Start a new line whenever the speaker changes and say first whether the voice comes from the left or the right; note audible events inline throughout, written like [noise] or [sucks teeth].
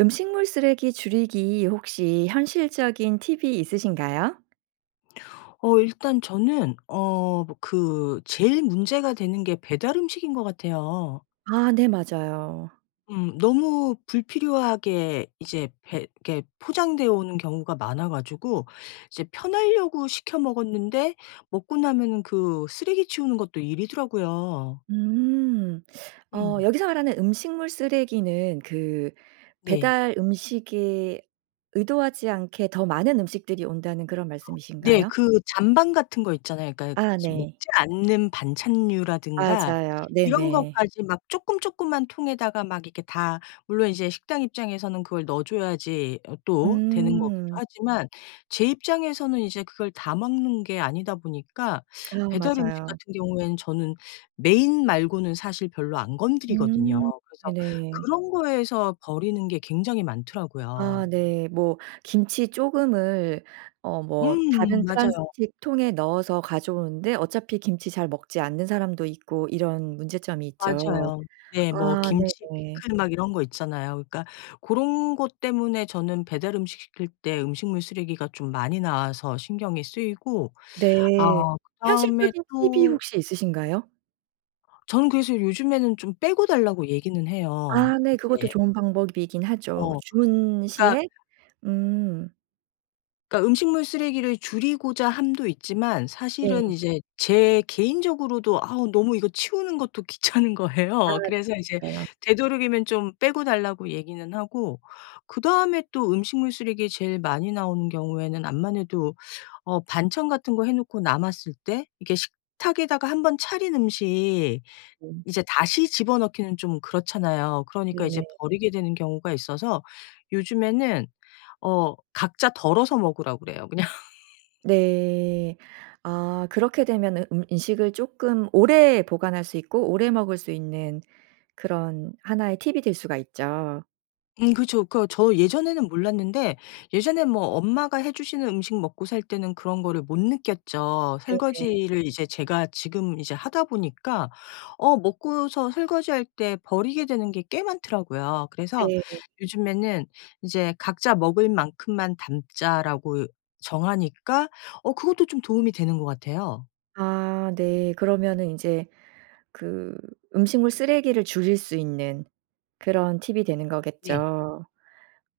right: 음식물 쓰레기 줄이기 혹시 현실적인 팁이 있으신가요?
left: 어 일단 저는 어 뭐 그 제일 문제가 되는 게 배달 음식인 것 같아요.
right: 아 네 맞아요.
left: 음 너무 불필요하게 이제 배 이렇게 포장되어 오는 경우가 많아 가지고 이제 편하려고 시켜 먹었는데 먹고 나면은 그 쓰레기 치우는 것도 일이더라고요.
right: 음. [sucks teeth] 어
left: 음.
right: 여기서 말하는 음식물 쓰레기는 그
left: 네.
right: 배달 음식이 의도하지 않게 더 많은 음식들이 온다는 그런
left: 네
right: 말씀이신가요?
left: 그 잔반 같은 것 있잖아요. 그러니까
right: 아
left: 이제
right: 네.
left: 먹지 않는 반찬류라든가
right: 맞아요.
left: 이런
right: 네네.
left: 것까지 막 쪼끔 쪼끄만 통에다가 막 이렇게 다 물론 이제 식당 입장에서는 그걸 넣어줘야지 어 또 되는 거기도
right: 음.
left: 하지만 제 입장에서는 이제 그걸 다 먹는 게 아니다 보니까
right: 아
left: 배달 음식
right: 맞아요.
left: 같은 경우에는 저는 메인 말고는 사실 별로 안 건드리거든요.
right: 음.
left: 그래서
right: 네네.
left: 그런 거에서 버리는 게 굉장히
right: 아
left: 많더라고요.
right: 네. 뭐 김치 조금을 어 뭐
left: 음음.
right: 다른
left: 맞아요.
right: 플라스틱 통에 넣어서 가져오는데 어차피 김치 잘 먹지 않는 사람도 있고 이런 문제점이 있죠.
left: 맞아요. 네. 뭐
right: 아
left: 김치,
right: 네네.
left: 피클 막 이런 것 있잖아요. 그러니까 고런 것 때문에 저는 배달 음식 시킬 때 음식물 쓰레기가 좀 많이 나와서 신경이 쓰이고
right: 네.
left: 어 그다음에
right: 현실적인 팁이
left: 또
right: 혹시 있으신가요?
left: 저는 그래서 요즘에는 좀 빼고 달라고 얘기는 해요.
right: 아 네 그것도
left: 이제
right: 좋은 방법이기는 하죠.
left: 어.
right: 주문
left: 그러니까
right: 시에 음.
left: 그러니까 음식물 쓰레기를 줄이고자 함도 있지만 사실은
right: 네.
left: 이제 제 개인적으로도 아우 너무 이거 치우는 것도 귀찮은
right: 아
left: 거예요.
right: 네
left: 그래서 이제
right: 그래요?
left: 되도록이면 좀 빼고 달라고 얘기는 하고 그다음에 또 음식물 쓰레기 제일 많이 나오는 경우에는 암만해도 어 반찬 같은 거 해 놓고 남았을 때 이게 식탁에다가 1 번 차린 음식
right: [unintelligible]
left: 이제 다시 집어넣기는 좀 그렇잖아요. 그러니까 이제
right: 네네.
left: 버리게 되는 경우가 있어서 요즘에는 어 각자 덜어서 먹으라고 그래요 그냥.
right: 네. 아 그렇게 되면은 음 음식을 쪼끔 오래 보관할 수 있고 오래 먹을 수 있는 그런 하나의 팁이 될 수가 있죠.
left: 음 그렇죠.그거 저 예전에는 몰랐는데 예전엔 뭐 엄마가 해 주시는 음식 먹고 살 때는 그런 거를 못 느꼈죠.
right: 네 네.
left: 설거지를 이제 제가 지금 이제 하다 보니까 어 먹고서 설거지할 때 버리게 되는 게 꽤 많더라고요. 그래서
right: 네.
left: 요즘에는 이제 '각자 먹을 만큼만 담자.'라고 이 정하니까 어 그것도 좀 도움이 되는 것 같아요.
right: 아 네. 그러면은 인제 그 음식물 쓰레기를 줄일 수 있는 그런 팁이 되는
left: 네.
right: 거겠죠.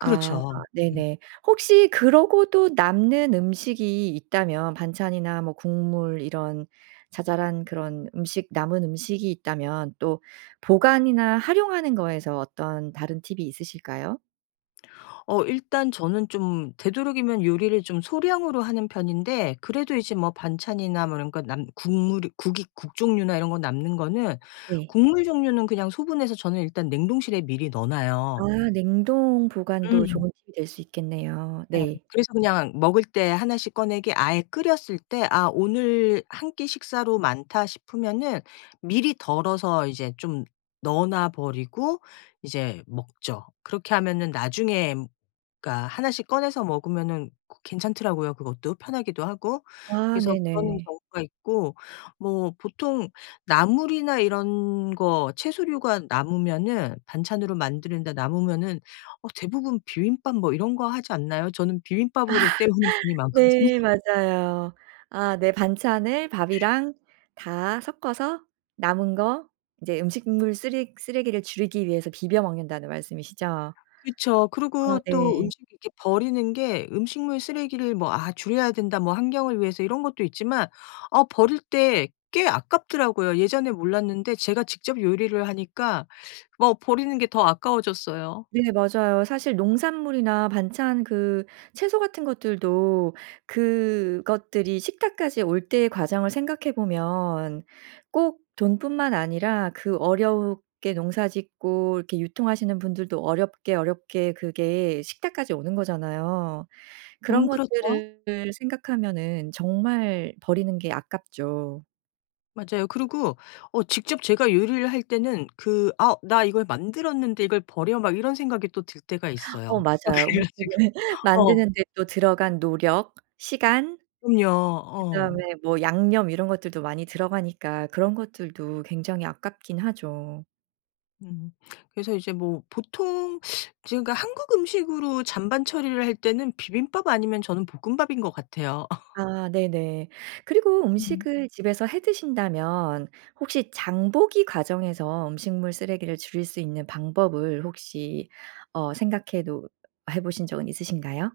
right: 아
left: 그렇죠. 음.
right: 네네. 혹시 그러고도 남는 음식이 있다면 반찬이나 뭐 국물 이런 자잘한 그런 음식, 남은 음식이 있다면 또 보관이나 활용하는 거에서 어떤 다른 팁이 있으실까요?
left: 어 일단 저는 좀 되도록이면 요리를 좀 소량으로 하는 편인데 그래도 이제 뭐 반찬이나 뭐 이런 거 남 국물이 국이 국 종류나 이런 거 남는 거는
right: 네.
left: 국물 종류는 그냥 소분해서 저는 일단 냉동실에 미리 넣어
right: 아
left: 놔요.
right: 냉동 보관도
left: 음.
right: 좋은 팁이 될 수 있겠네요.
left: 네.
right: 네.
left: 그래서 그냥 먹을 때 1 씩 꺼내게 아예 끓였을 때 '아 오늘 1 끼 식사로 많다.' 싶으면은 미리 덜어서 이제 좀 넣어 놔 버리고 이제 먹죠. 그렇게 하면은 나중에 그러니까 1 씩 꺼내서 먹으면은 고 괜찮더라고요 그것도 편하기도 하고.
right: 아
left: 그래서 그런
right: 네네.
left: 경우가 있고 뭐 보통 나물이나 이런 거 채소류가 남으면은 반찬으로 만들다 남으면은 어 대부분 비빔밥 뭐 이런 거 하지 않나요? 저는
right: 아.
left: 비빔밥으로 떼우는 편이 많거든요.
right: 네 맞아요. 아 네. 반찬을 밥이랑 다 섞어서 남은 거 이제 음식물 쓰레 쓰레기를 줄이기 "위해서 비벼 먹는다."는 말씀이시죠?
left: 그쵸.
right: 아
left: 그러고 또
right: 네.
left: 음식 이렇게 버리는 게 음식물 쓰레기를 뭐 '아 줄여야 된다.' 뭐 환경을 위해서 이런 것도 있지만 아 버릴 때 꽤 아깝더라고요. 예전에 몰랐는데 제가 직접 요리를 하니까 뭐 버리는 게 더 아까워졌어요.
right: 네 맞아요. 사실 농산물이나 반찬, 그 채소 같은 것들도 그것들이 식탁까지 올 때의 과정을 생각해 보면 꼭 돈뿐만 아니라 그 어렵게 농사 짓고 이렇게 유통하시는 분들도 어렵게, 어렵게 그게 식탁까지 오는 거잖아요. 그런
left: 음 그렇죠.
right: 것들을 생각하면은 정말 버리는 게 아깝죠.
left: 맞아요. 그러고 어 직접 제가 요리를 할 때는 그 '아 나 이걸 만들었는데 이걸 버려?' 막 이런 생각이 또 들 때가
right: [gasps] 어
left: 있어요. 어
right: 맞아요.
left: 그래
right: 음식을
left: 가지고 어.
right: 만드는데 또 들어간 노력, 시간,
left: 음요. 어.
right: 그다음에 뭐 양념 이런 것들도 많이 들어가니까 그런 것들도 굉장히 아깝긴 하죠.
left: 음. 그래서 이제 뭐 보통 지금 그러니까 한국 음식으로 잔반 처리를 할 때는 비빔밥 아니면 저는 볶음밥인 것 같아요. [laughs]
right: 아. 네네. 그리고
left: 음.
right: 음식을 집에서 해 드신다면 혹시 장보기 과정에서 음식물 쓰레기를 줄일 수 있는 방법을 혹시 어 생각해 놓 해 보신 적은 있으신가요?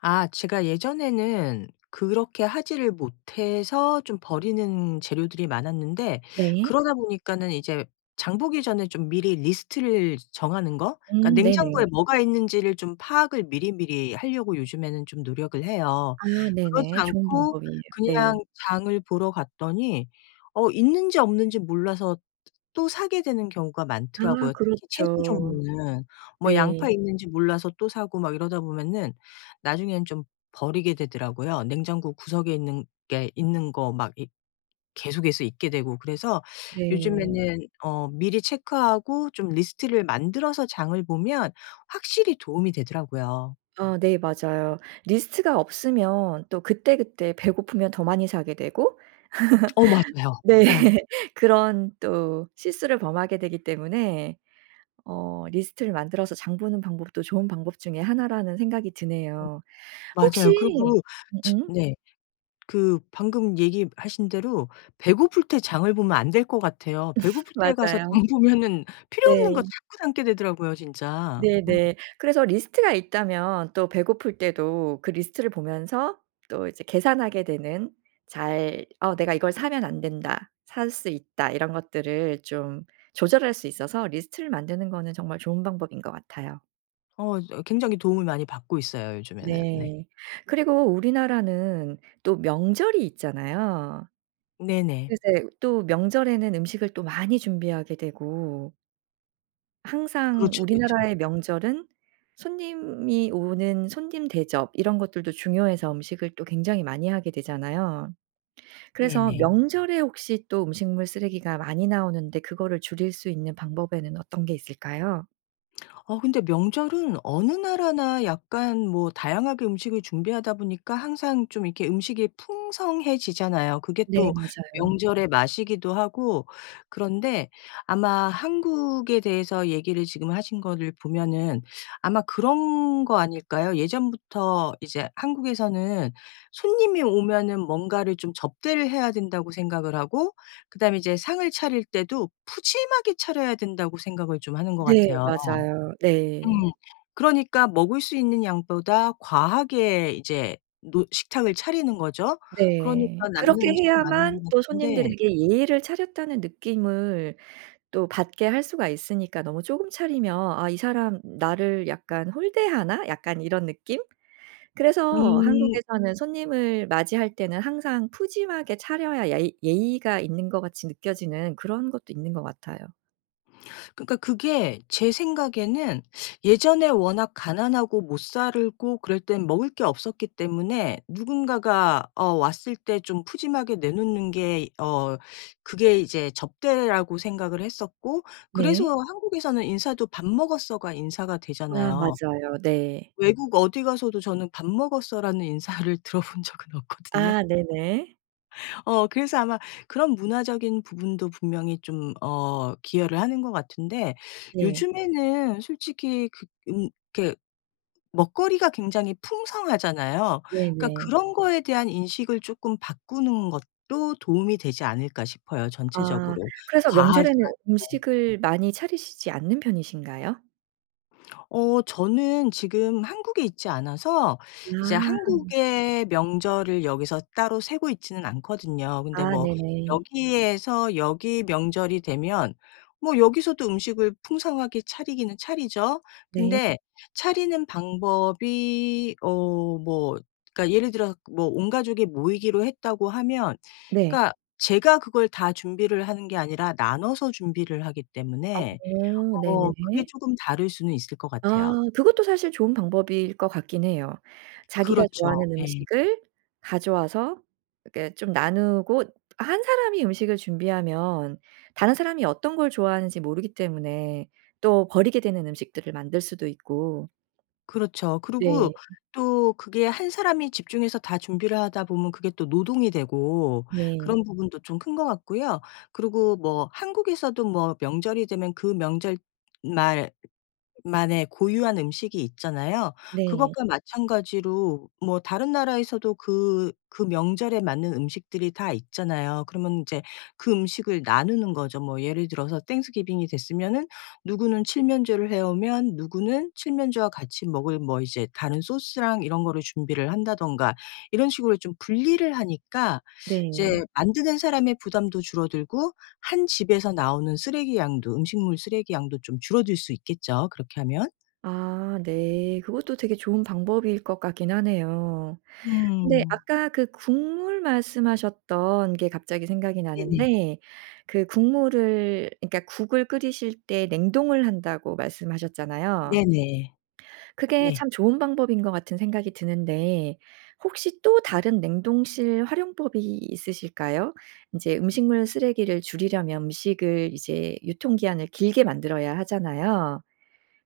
left: 아. 제가 예전에는 그렇게 하지를 못해서 좀 버리는 재료들이 많았는데
right: 네.
left: 그러다 보니까는 이제 장 보기 전에 좀 미리 리스트를 정하는 거? 그러니까
right: 음 네네.
left: 냉장고에 뭐가 있는지를 좀 파악을 미리미리 하려고 요즘에는 좀 노력을 해요.
right: 아.
left: 그러지
right: 네네. 좋은
left: 않고
right: 방법이에요. 네.
left: 그냥 장을 보러 갔더니 어 있는지 없는지 몰라서 또 사게 되는 경우가
right: 아.
left: 많더라고요 특히 채소
right: 그렇죠.
left: 종류는. 뭐
right: 네.
left: 양파 있는지 몰라서 또 사고 막 이러다 보면은 나중에는 좀 버리게 되더라고요. 냉장고 구석에 있는 게 있는 거 막 이 계속해서 있게 되고 그래서
right: 네.
left: 요즘에는 어 미리 체크하고 좀 리스트를 만들어서 장을 보면 확실히 도움이 되더라고요.
right: 어 네 맞아요. 리스트가 없으면 또 그때그때 배고프면 더 많이 사게 되고
left: 어 맞아요.
right: [laughs] 네
left: 어.
right: [laughs] 그런 또 실수를 범하게 되기 때문에 어 리스트를 만들어서 장 보는 방법도 좋은 방법 중에 하나라는 생각이
left: 어
right: 드네요. 혹시
left: 맞아요. 그리고
right: 음
left: 집
right: 음?
left: 네. 그 방금 얘기하신 대로 배고플 때 장을 보면 안 될 것 같아요.
right: [laughs]
left: 배고플 때 가서
right: 맞아요.
left: 장 보면은 필요 없는 것
right: 네.
left: 자꾸 담게 되더라고요 진짜. 음.
right: 네네. 그래서 리스트가 있다면 또 배고플 때도 그 리스트를 보면서 또 이제 계산하게 되는 잘 '어 내가 이걸 사면 안 된다.', '살 수 있다.' 이런 것들을 좀 조절할 수 있어서 리스트를 만드는 거는 정말 좋은 방법인 것 같아요.
left: 어 저 굉장히 도움을 많이 받고 있어요 요즘에는. 네.
right: 네. 그리고 우리나라는 또 명절이 있잖아요.
left: 네네.
right: 글쎄 또 명절에는 음식을 또 많이 준비하게 되고 항상
left: 그렇죠, 그렇죠.
right: 우리나라의 명절은 손님이 오는 손님 대접 이런 것들도 중요해서 음식을 또 굉장히 많이 하게 되잖아요. 그래서
left: 네네.
right: 명절에 혹시 또 음식물 쓰레기가 많이 나오는데 그거를 줄일 수 있는 방법에는 어떤 게 있을까요?
left: [smacks lips] 어 근데 명절은 어느 나라나 약간 뭐 다양하게 음식을 준비하다 보니까 항상 좀 이렇게 음식이 풍성해지잖아요. 그게
right: 네
left: 또
right: 맞아요.
left: 명절의 맛이기도 하고. 그런데 아마 한국에 대해서 얘기를 지금 하신 거를 보면은 아마 그런 거 아닐까요? 예전부터 이제 한국에서는 '손님이 오면은 뭔가를 좀 접대를 해야 된다.'고 생각을 하고 그 다음에 이제 상을 차릴 때도 '푸짐하게 차려야 된다.'고 생각을 좀 하는 것
right: 네
left: 같아요.
right: 맞아요
left: 음.
right: 네.
left: 그러니까 먹을 수 있는 양보다 과하게 이제 노 식탁을 차리는 거죠. 그러니까
right: 네.
left: 남는
right: 그렇게
left: 음식이 많은
right: 해야만
left: 것
right: 또
left: 같은데
right: '손님들에게 예의를 차렸다.'는 느낌을 또 받게 할 수가 있으니까. 너무 쪼금 차리면 '아 이 사람 나를 약간 홀대하나?' 약간 이런 느낌? 그래서
left: 음.
right: 한국에서는 손님을 맞이할 때는 항상 푸짐하게 차려야 야이 예의가 있는 것 같이 느껴지는 그런 것도 있는 것 같아요.
left: 그러니까 그게 제 생각에는 예전에 워낙 가난하고 못 살고 그럴 땐 먹을 게 없었기 때문에 누군가가 어 왔을 때 좀 푸짐하게 내놓는 게 어 그게 이제 접대라고 생각을 했었고 그래서
right: 네.
left: 한국에서는 인사도 "밥 먹었어?"가 인사가
right: 아
left: 되잖아요.
right: 맞아요. 네.
left: 외국 어디 가서도 저는 "밥 먹었어."라는 인사를 들어본 적은 없거든요.
right: 아 네네.
left: 어 그래서 아마 그런 문화적인 부분도 분명히 좀 어 기여를 하는 것 같은데
right: 네.
left: 요즘에는 솔직히 그 음 그렇게 먹거리가 굉장히 풍성하잖아요. 그러니까
right: 네네.
left: '그런 거에 대한 인식을 쪼끔 바꾸는 것도 도움이 되지 않을까.' 싶어요.
right: 아.
left: 전체적으로
right: 그래서
left: 과하지
right: 명절에는
left: 않게.
right: 음식을 많이 차리시지 않는 편이신가요?
left: 어 저는 지금 한국에 있지 않아서 이제
right: 아.
left: 한국의 명절을 여기서 따로 쇠고 있지는 않거든요. 근데
right: 아
left: 뭐
right: 네네.
left: 여기에서 여기 명절이 되면 뭐 여기서도 음식을 풍성하게 차리기는 차리죠.
right: 네.
left: 근데 차리는 방법이 어 뭐 그러니까 예를 들어 뭐 온 가족이 모이기로 했다고 하면
right: 네.
left: 그러니까 제가 그걸 다 준비를 하는 게 아니라 나눠서 준비를 하기
right: 아
left: 때문에
right: 오
left: 어
right: 네네.
left: 그게 쪼금 다를 수는 있을 것
right: 아
left: 같아요.
right: 그것도 사실 좋은 방법일 것 같기는 해요. 자기가
left: 그렇죠.
right: 좋아하는
left: 예.
right: 음식을 가져와서 이렇게 좀 나누고 1 사람이 음식을 준비하면 다른 사람이 어떤 걸 좋아하는지 모르기 때문에 또 버리게 되는 음식들을 만들 수도 있고
left: 그렇죠.
right: 네.
left: 그리고 또 그게 1 사람이 집중해서 다 준비를 하다 보면 그게 또 노동이 되고
right: 네.
left: 그런 부분도 좀 큰 거 같고요 그리고 뭐 한국에서도 뭐 명절이 되면 그 명절 말 만의 고유한 음식이 있잖아요.
right: 네.
left: 그것과 마찬가지로 뭐 다른 나라에서도 그 그 명절에 맞는 음식들이 다 있잖아요. 그러면 인제 그 음식을 나누는 거죠. 뭐 예를 들어서 땡스 기빙이 됐으면은 누구는 칠면조를 해 오면 누구는 칠면조와 같이 먹을 뭐 이제 다른 소스랑 이런 거를 준비를 한다든가 이런 식으로 좀 분리를 하니까
right: 네.
left: 이제 만드는 사람의 부담도 줄어들고 1 집에서 나오는 쓰레기 양도 음식물 쓰레기 양도 좀 줄어들 수 있겠죠 그렇게 하면.
right: 아 네. 그것도 되게 좋은 방법일 것 같기는 하네요. 근데
left: 음.
right: 아까 그 국물 말씀하셨던 게 갑자기 생각이
left: 네네.
right: 나는데 그 국물을 그러니까 "국을 끓이실 때 냉동을 한다."고 말씀하셨잖아요.
left: 네네.
right: 그게
left: 네.
right: 참 좋은 방법인 것 같은 생각이 드는데 혹시 또 다른 냉동실 활용법이 있으실까요? 인제 음식물 쓰레기를 줄이려면 음식을 이제 유통기한을 길게 만들어야 하잖아요.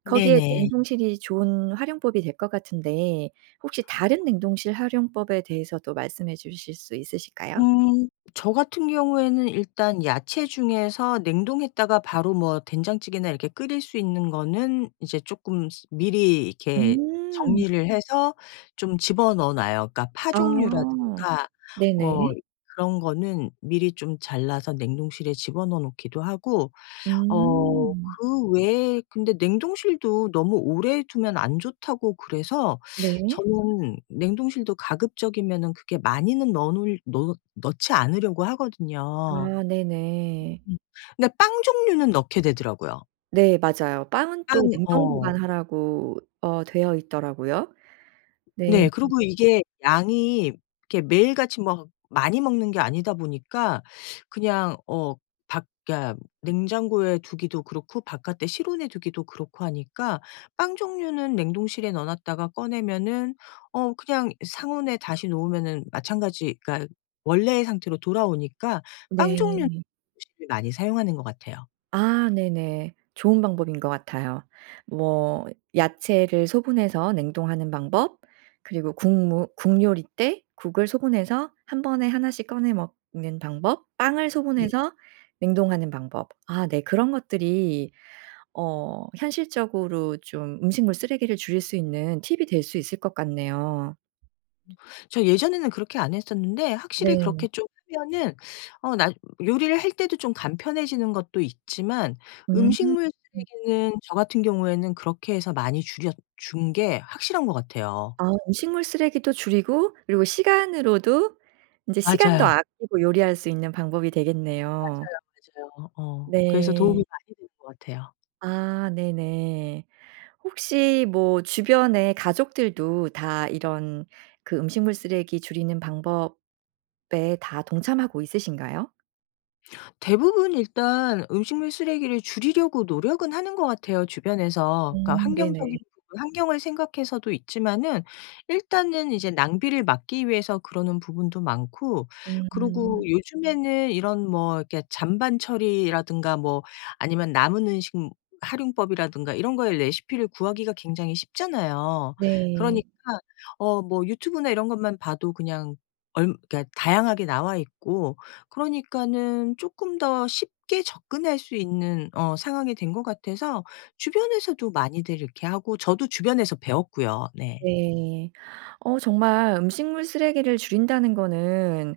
right: 거기에
left: 네네.
right: 냉동실이 좋은 활용법이 될 것 같은데 혹시 다른 냉동실 활용법에 대해서도 말씀해 주실 수 있으실까요?
left: 음 저 같은 경우에는 일단 야채 중에서 냉동했다가 바로 뭐 된장찌개나 이렇게 끓일 수 있는 거는 이제 쪼끔 스 미리 이렇게
right: 음.
left: 정리를 해서 좀 집어넣어 놔요. 그러니까 파
right: 아.
left: 종류라든가
right: 네네.
left: 뭐 그런 거는 미리 좀 잘라서 냉동실에 집어넣어 놓기도 하고 어
right: 음.
left: 그 외에 근데 냉동실도 너무 오래 두면 안 좋다고 그래서
right: 네.
left: 저는 냉동실도 가급적이면은 그렇게 많이는 넣어 놓을 놓 넣지 않으려고 하거든요.
right: 아 네네.
left: 음 그니까 빵 종류는 넣게 되더라고요.
right: 네 맞아요. 빵은
left: 빵
right: 또 냉동
left: 어.
right: 보관하라고 어 되어 있더라고요. 네.
left: 네. 그리고 이게 양이 이게 매일같이 막 많이 먹는 게 아니다 보니까 그냥 어 밖 그니까 냉장고에 두기도 그렇고 바깥에 실온에 두기도 그렇고 하니까 빵 종류는 냉동실에 넣어 놨다가 꺼내면은 어 그냥 상온에 다시 놓으면은 마찬가지 그러니까 원래 상태로 돌아오니까 빵 종류
right: 네.
left: [unintelligible] 을 많이 사용하는 것 같아요.
right: 아 네네. 좋은 방법인 것 같아요. 뭐 야채를 소분해서 냉동하는 방법, 그리고 국 무 국 요리 때 국을 소분해서 1 번에 1 씩 꺼내 먹는 방법, 빵을
left: 네.
right: 소분해서 냉동하는 방법 아 네 그런 것들이 어 현실적으로 좀 음식물 쓰레기를 줄일 수 있는 팁이 될 수 있을 것 같네요.
left: 저 예전에는 그렇게 안 했었는데 확실히 그렇게
right: 네.
left: 좀 하면은 어 나 요리를 할 때도 좀 간편해지는 것도 있지만
right: 음.
left: 음식물 쓰레기는 저 같은 경우에는 그렇게 해서 많이 줄여 준 게 확실한 것 같아요.
right: 아 음식물 쓰레기도 줄이고 그리고 시간으로도 이제 시간도
left: 맞아요.
right: 아끼고 요리할 수 있는 방법이 되겠네요.
left: 맞아요, 맞아요. 어어. 그래서 도움이
right: 네.
left: 많이 되는 것 같아요.
right: 아 네네. 혹시 뭐 주변에 가족들도 다 이런 그 음식물 쓰레기 줄이는 방법에 다 동참하고 있으신가요?
left: 대부분 일단 음식물 쓰레기를 줄이려고 노력은 하는 것 같아요 주변에서. 그러니까
right: 음.
left: 환경적인
right: 네네.
left: 부분 환경을 생각해서도 있지만은 일단은 이제 낭비를 막기 위해서 그러는 부분도 많고 그리고
right: 음.
left: 요즘에는 이런 뭐 이렇게 잔반 처리라든가 뭐 아니면 남은 음식 무 활용법이라든가 이런 거에 레시피를 구하기가 굉장히 쉽잖아요.
right: 네.
left: 그러니까 어 뭐 유튜브나 이런 것만 봐도 그냥 얾 그러니까 다양하게 나와 있고 그러니까는 쪼끔 더 쉽게 접근할 수 있는 어 상황이 된 것 같아서 주변에서도 많이들 이렇게 하고 저도 주변에서 배웠고요, 네.
right: 네. 어 정말 음식물 쓰레기를 줄인다는 거는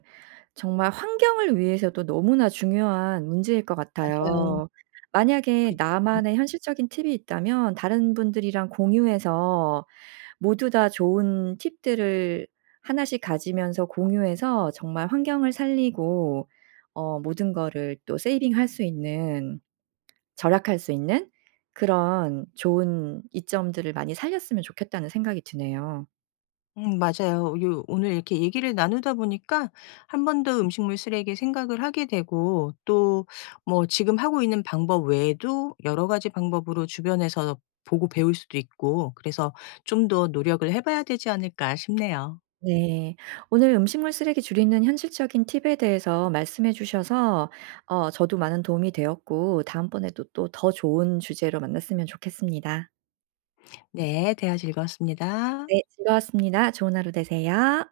right: 정말 환경을 위해서도 너무나 중요한 문제일 것
left: 맞아요.
right: 같아요. 만약에
left: 그쵸.
right: 나만의 현실적인 팁이 있다면 다른 분들이랑 공유해서 모두 다 좋은 팁들을 하나씩 가지면서 공유해서 정말 환경을 살리고 어 모든 거를 또 세이빙 할 수 있는 절약할 수 있는 그런 좋은 이점들을 많이 살렸으면 좋겠다는 생각이 드네요.
left: 음 맞아요. 요 오늘 이렇게 얘기를 나누다 보니까 한번 더 음식물 쓰레기 생각을 하게 되고 또 뭐 지금 하고 있는 방법 외에도 여러 가지 방법으로 주변에서 보고 배울 수도 있고 그래서 '좀 더 노력을 해 봐야 되지 않을까?' 싶네요.
right: 네. 오늘 음식물 쓰레기 줄이는 현실적인 팁에 대해서 말씀해 주셔서 어 저도 많은 도움이 되었고 다음번에 또 또 더 좋은 주제로 만났으면 좋겠습니다.
left: 네. 대화 즐거웠습니다.
right: 네. 즐거웠습니다. 좋은 하루 되세요.